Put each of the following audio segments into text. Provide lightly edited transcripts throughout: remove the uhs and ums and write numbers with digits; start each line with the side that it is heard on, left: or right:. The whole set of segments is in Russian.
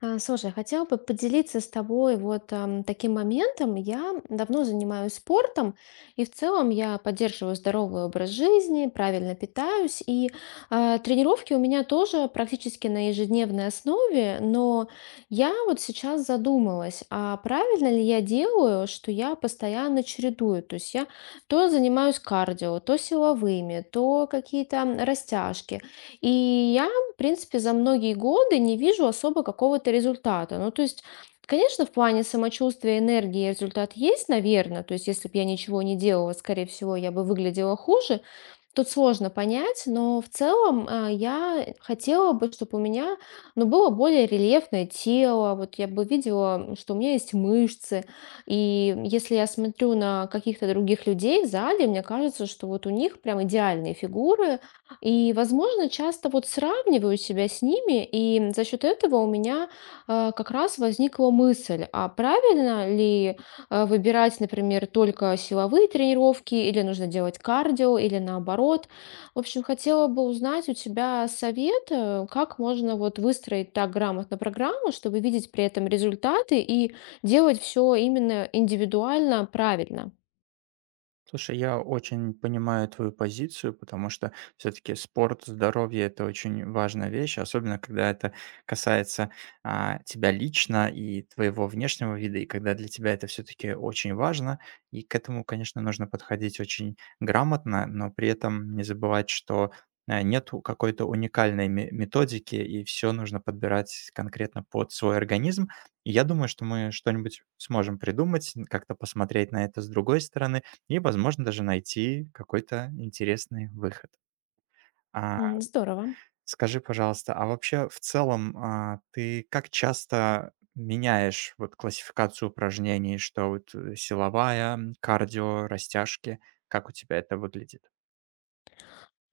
left: Слушай, хотела бы поделиться с тобой вот таким моментом. Я давно занимаюсь спортом, и в целом я поддерживаю здоровый образ жизни, правильно питаюсь, и тренировки у меня тоже практически на ежедневной основе. Но я вот сейчас задумалась, а правильно ли я делаю, что я постоянно чередую? То есть я то занимаюсь кардио, то силовыми, то какие-то растяжки. И в принципе, за многие годы не вижу особо какого-то результата. Ну, то есть, конечно, в плане самочувствия, энергии результат есть, наверное. То есть, если бы я ничего не делала, скорее всего, я бы выглядела хуже. Тут сложно понять, но в целом, я хотела бы, чтобы у меня, ну, было более рельефное тело. Вот я бы видела, что у меня есть мышцы. И если я смотрю на каких-то других людей в зале, мне кажется, что вот у них прям идеальные фигуры. И, возможно, часто вот сравниваю себя с ними, и за счет этого у меня, как раз возникла мысль, а правильно ли выбирать, например, только силовые тренировки, или нужно делать кардио, или наоборот. В общем, хотела бы узнать у тебя совет, как можно вот выстроить так грамотно программу, чтобы видеть при этом результаты и делать все именно индивидуально, правильно.
right: Слушай, я очень понимаю твою позицию, потому что все-таки спорт, здоровье — это очень важная вещь, особенно когда это касается тебя лично и твоего внешнего вида, и когда для тебя это все-таки очень важно. И к этому, конечно, нужно подходить очень грамотно, но при этом не забывать, что нету какой-то уникальной методики, и все нужно подбирать конкретно под свой организм. И я думаю, что мы что-нибудь сможем придумать, как-то посмотреть на это с другой стороны, и, возможно, даже найти какой-то интересный выход. А,
left: Здорово.
right: Скажи, пожалуйста, а вообще в целом, ты как часто меняешь вот классификацию упражнений, что вот, силовая, кардио, растяжки? Как у тебя это выглядит?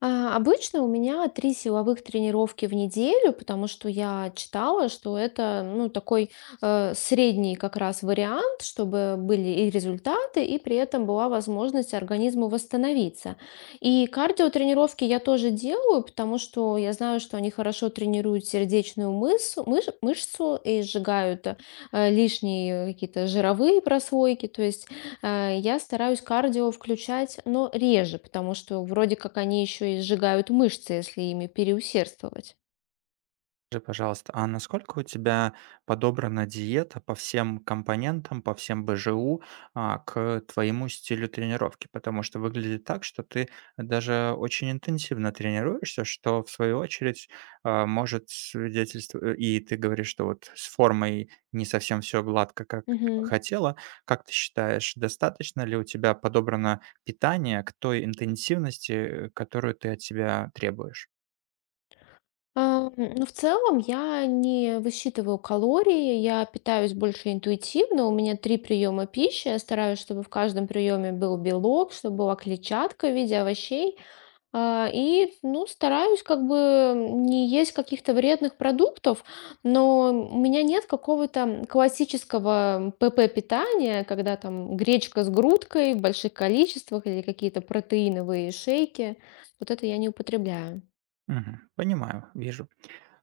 left: Обычно у меня 3 силовых тренировки в неделю, потому что я читала, что это, ну, такой, средний как раз вариант, чтобы были и результаты, и при этом была возможность организму восстановиться. И кардиотренировки я тоже делаю, потому что я знаю, что они хорошо тренируют сердечную мышцу, мышцу и сжигают лишние какие-то жировые прослойки. То есть я стараюсь кардио включать, но реже, потому что вроде как они еще и сжигают мышцы, если ими переусердствовать.
right: Скажи, пожалуйста, а насколько у тебя подобрана диета по всем компонентам, по всем БЖУ, к твоему стилю тренировки? Потому что выглядит так, что ты даже очень интенсивно тренируешься, что в свою очередь может свидетельствовать, и ты говоришь, что вот с формой не совсем все гладко, как ты бы
left: Мгм.
right: хотела. Как ты считаешь, достаточно ли у тебя подобрано питание к той интенсивности, которую ты от себя требуешь?
left: Ну, в целом я не высчитываю калории, я питаюсь больше интуитивно. У меня три приема пищи. Я стараюсь, чтобы в каждом приеме был белок, чтобы была клетчатка в виде овощей. И, ну, стараюсь как бы не есть каких-то вредных продуктов, но у меня нет какого-то классического ПП-питания, когда там гречка с грудкой в больших количествах или какие-то протеиновые шейки. Вот это я не употребляю.
right: Мгм, понимаю, вижу.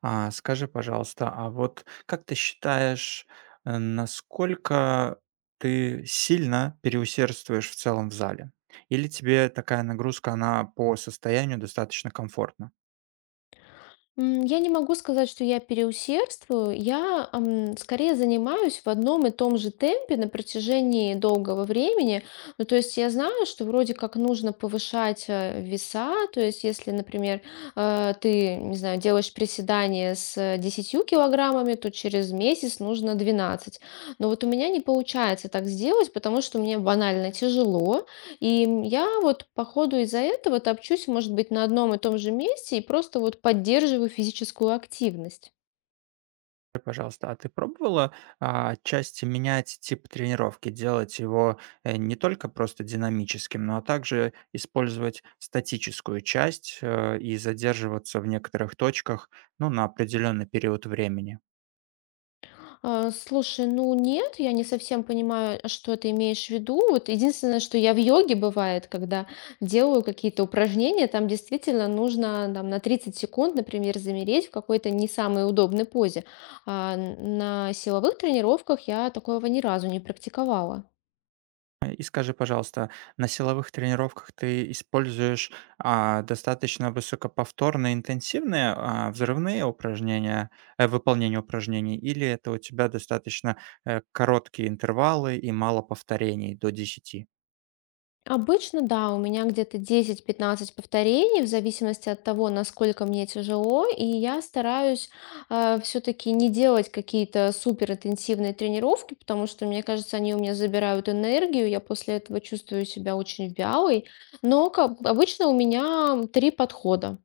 right: А скажи, пожалуйста, а вот как ты считаешь, насколько ты сильно переусердствуешь в целом в зале? Или тебе такая нагрузка, она по состоянию достаточно комфортна?
left: Я не могу сказать, что я переусердствую. Я скорее занимаюсь в одном и том же темпе на протяжении долгого времени. Ну, то есть я знаю, что вроде как нужно повышать веса. То есть если, например, ты, не знаю, делаешь приседание с 10 килограммами, то через месяц нужно 12. Но вот у меня не получается так сделать, потому что мне банально тяжело. И я вот по ходу из-за этого топчусь, может быть, на одном и том же месте и просто вот поддерживаю физическую активность.
right: Скажи, пожалуйста, а ты пробовала отчасти менять тип тренировки, делать его не только просто динамическим, но а также использовать статическую часть и задерживаться в некоторых точках, ну, на определенный период времени?
left: Слушай, ну нет, я не совсем понимаю, а что ты имеешь в виду. Вот единственное, что я в йоге бывает, когда делаю какие-то упражнения, там действительно нужно там, на 30 секунд, например, замереть в какой-то не самой удобной позе. На силовых тренировках я такого ни разу не практиковала.
right: И скажи, пожалуйста, на силовых тренировках ты используешь достаточно высокоповторные, интенсивные взрывные упражнения, выполнение упражнений, или это у тебя достаточно короткие интервалы и мало повторений до десяти?
left: Обычно, да, у меня где-то 10-15 повторений, в зависимости от того, насколько мне тяжело, и я стараюсь все-таки не делать какие-то супер интенсивные тренировки, потому что, мне кажется, они у меня забирают энергию, я после этого чувствую себя очень вялой, но как, обычно у меня три подхода.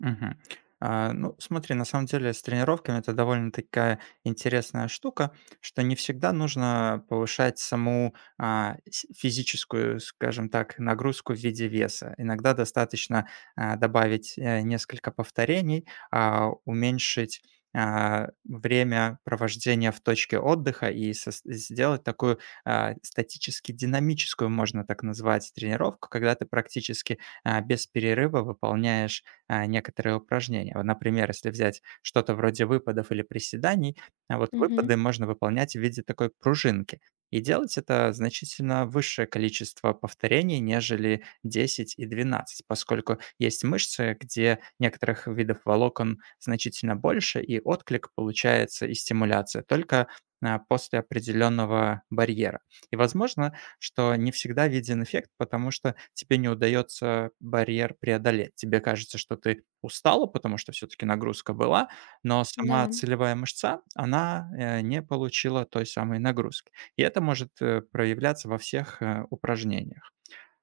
right: Мгм. Ну, смотри, на самом деле с тренировками это довольно такая интересная штука, что не всегда нужно повышать саму физическую, скажем так, нагрузку в виде веса. Иногда достаточно добавить несколько повторений, уменьшить время провождения в точке отдыха и сделать такую статически динамическую, можно так назвать, тренировку, когда ты практически без перерыва выполняешь некоторые упражнения. Вот, например, если взять что-то вроде выпадов или приседаний, а вот
left: Мгм.
right: выпады можно выполнять в виде такой пружинки. И делать это значительно высшее количество повторений, нежели 10 и 12, поскольку есть мышцы, где некоторых видов волокон значительно больше, и отклик получается и стимуляция только после определенного барьера. И, возможно, что не всегда виден эффект, потому что тебе не удается барьер преодолеть. Тебе кажется, что ты устала, потому что все-таки нагрузка была, но сама
left: Да.
right: целевая мышца, она не получила той самой нагрузки. И это может проявляться во всех упражнениях.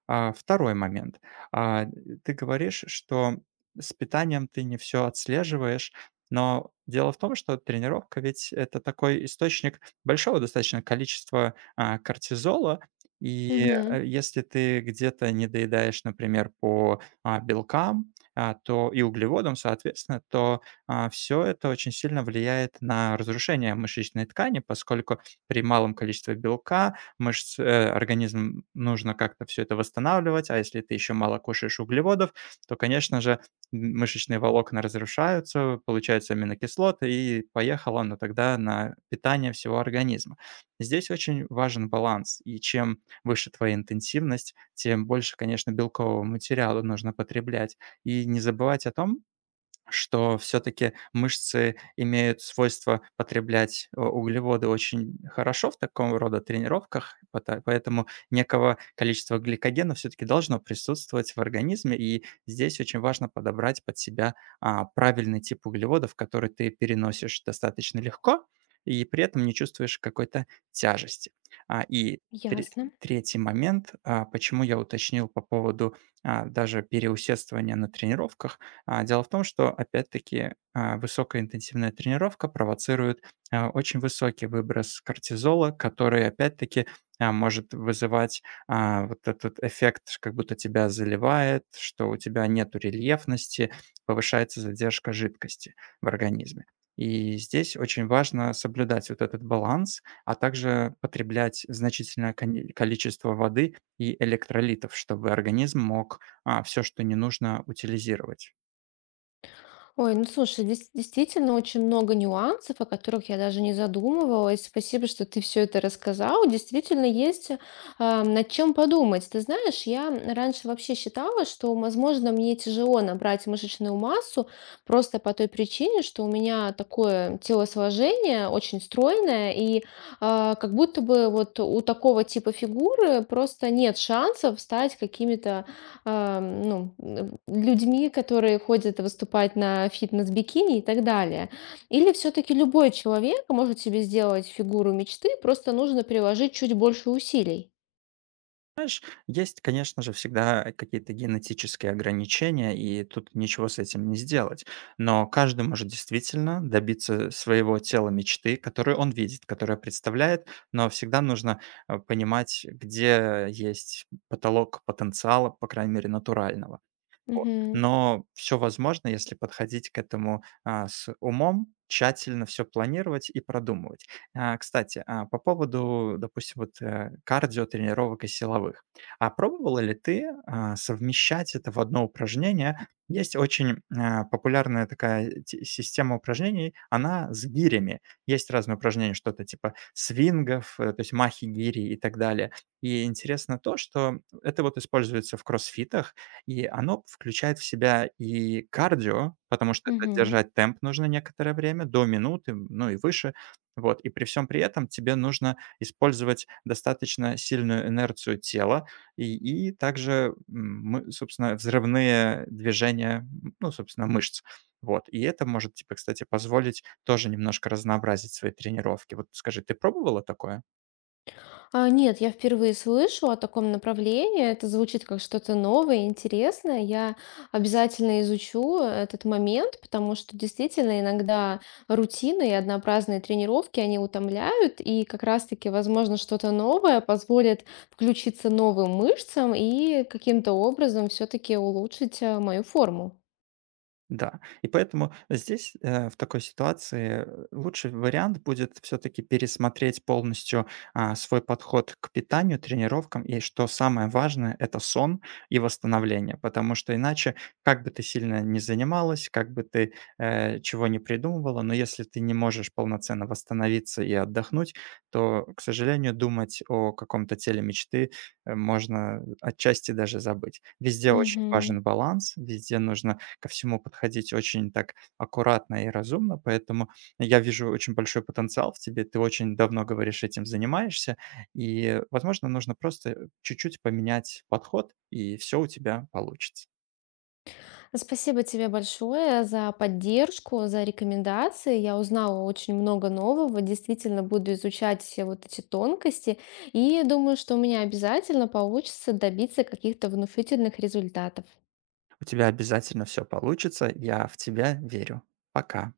right: Второй момент. А, Ты говоришь, что с питанием ты не все отслеживаешь, но дело в том, что тренировка ведь — это такой источник большого достаточно количества, кортизола. И,
left: Мгм.
right: если ты где-то недоедаешь, например, по, белкам, то и углеводам, соответственно, то, все это очень сильно влияет на разрушение мышечной ткани, поскольку при малом количестве белка мышц, э, организм нужно как-то все это восстанавливать, а если ты еще мало кушаешь углеводов, то, конечно же, мышечные волокна разрушаются, получаются аминокислоты, и поехало оно тогда на питание всего организма. Здесь очень важен баланс, и чем выше твоя интенсивность, тем больше, конечно, белкового материала нужно потреблять. И не забывать о том, что все таки мышцы имеют свойство потреблять, углеводы очень хорошо в таком рода тренировках, пота поэтому некого количества гликогена все таки должно присутствовать в организме. И здесь очень важно подобрать под себя, правильный тип углеводов, который ты переносишь достаточно легко и при этом не чувствуешь какой-то тяжести. А, и тре
left: Ясно.
right: Третий момент, почему я уточнил по поводу, даже переусердствования на тренировках. Дело в том, что, опять-таки, высокая интенсивная тренировка провоцирует очень высокий выброс кортизола, который, опять-таки, может вызывать вот этот эффект, как будто тебя заливает, что у тебя нет рельефности, повышается задержка жидкости в организме. И здесь очень важно соблюдать вот этот баланс, а также потреблять значительное количество воды и электролитов, чтобы организм мог все, что не нужно, утилизировать.
left: Ой, ну слушай, действительно очень много нюансов, о которых я даже не задумывалась. Спасибо, что ты все это рассказал. Действительно есть над чем подумать. Ты знаешь, я раньше вообще считала, что, возможно, мне тяжело набрать мышечную массу просто по той причине, что у меня такое телосложение очень стройное, и как будто бы вот у такого типа фигуры просто нет шансов стать какими-то ну, людьми, которые ходят выступать на фитнес-бикини и так далее. Или все-таки любой человек может себе сделать фигуру мечты, просто нужно приложить чуть больше усилий.
right: Есть, конечно же, всегда какие-то генетические ограничения, и тут ничего с этим не сделать. Но каждый может действительно добиться своего тела мечты, которую он видит, которая представляет, но всегда нужно понимать, где есть потолок потенциала, по крайней мере, натурального. Вот.
left: Мгм.
right: Но все возможно, если подходить к этому, с умом, тщательно все планировать и продумывать. Кстати, по поводу, допустим, вот, кардиотренировок и силовых. А пробовала ли ты, совмещать это в одно упражнение? Есть очень, популярная такая те система упражнений, она с гирями. Есть разные упражнения, что-то типа свингов, то есть махи гири и так далее. И интересно то, что это вот используется в кроссфитах, и оно включает в себя и кардио, потому что это
left: Мгм.
right: держать темп нужно некоторое время, до минуты, ну и выше. Вот, и при всем при этом тебе нужно использовать достаточно сильную инерцию тела и, и также, собственно, взрывные движения, ну, собственно, мышц. Вот, и это может тебе, кстати, позволить тоже немножко разнообразить свои тренировки. Вот скажи, ты пробовала такое?
left: Нет, я впервые слышу о таком направлении. Это звучит как что-то новое, интересное. Я обязательно изучу этот момент, потому что действительно иногда рутины и однообразные тренировки, они утомляют, и как раз-таки, возможно, что-то новое позволит включиться новым мышцам и каким-то образом все-таки улучшить мою форму.
right: Да, и поэтому здесь, в такой ситуации, лучший вариант будет все-таки пересмотреть полностью свой подход к питанию, тренировкам, и что самое важное, это сон и восстановление, потому что иначе, как бы ты сильно не занималась, как бы ты чего не придумывала, но если ты не можешь полноценно восстановиться и отдохнуть, то, к сожалению, думать о каком-то теле мечты можно отчасти даже забыть. Везде очень
left: Мгм.
right: важен баланс, везде нужно ко всему подходить очень так аккуратно и разумно, поэтому я вижу очень большой потенциал в тебе. Ты очень давно, говоришь, этим занимаешься, и, возможно, нужно просто чуть-чуть поменять подход, и все у тебя получится.
left: Спасибо тебе большое за поддержку, за рекомендации. Я узнала очень много нового. Действительно, буду изучать все вот эти тонкости. И думаю, что у меня обязательно получится добиться каких-то внушительных результатов.
right: У тебя обязательно все получится, я в тебя верю. Пока.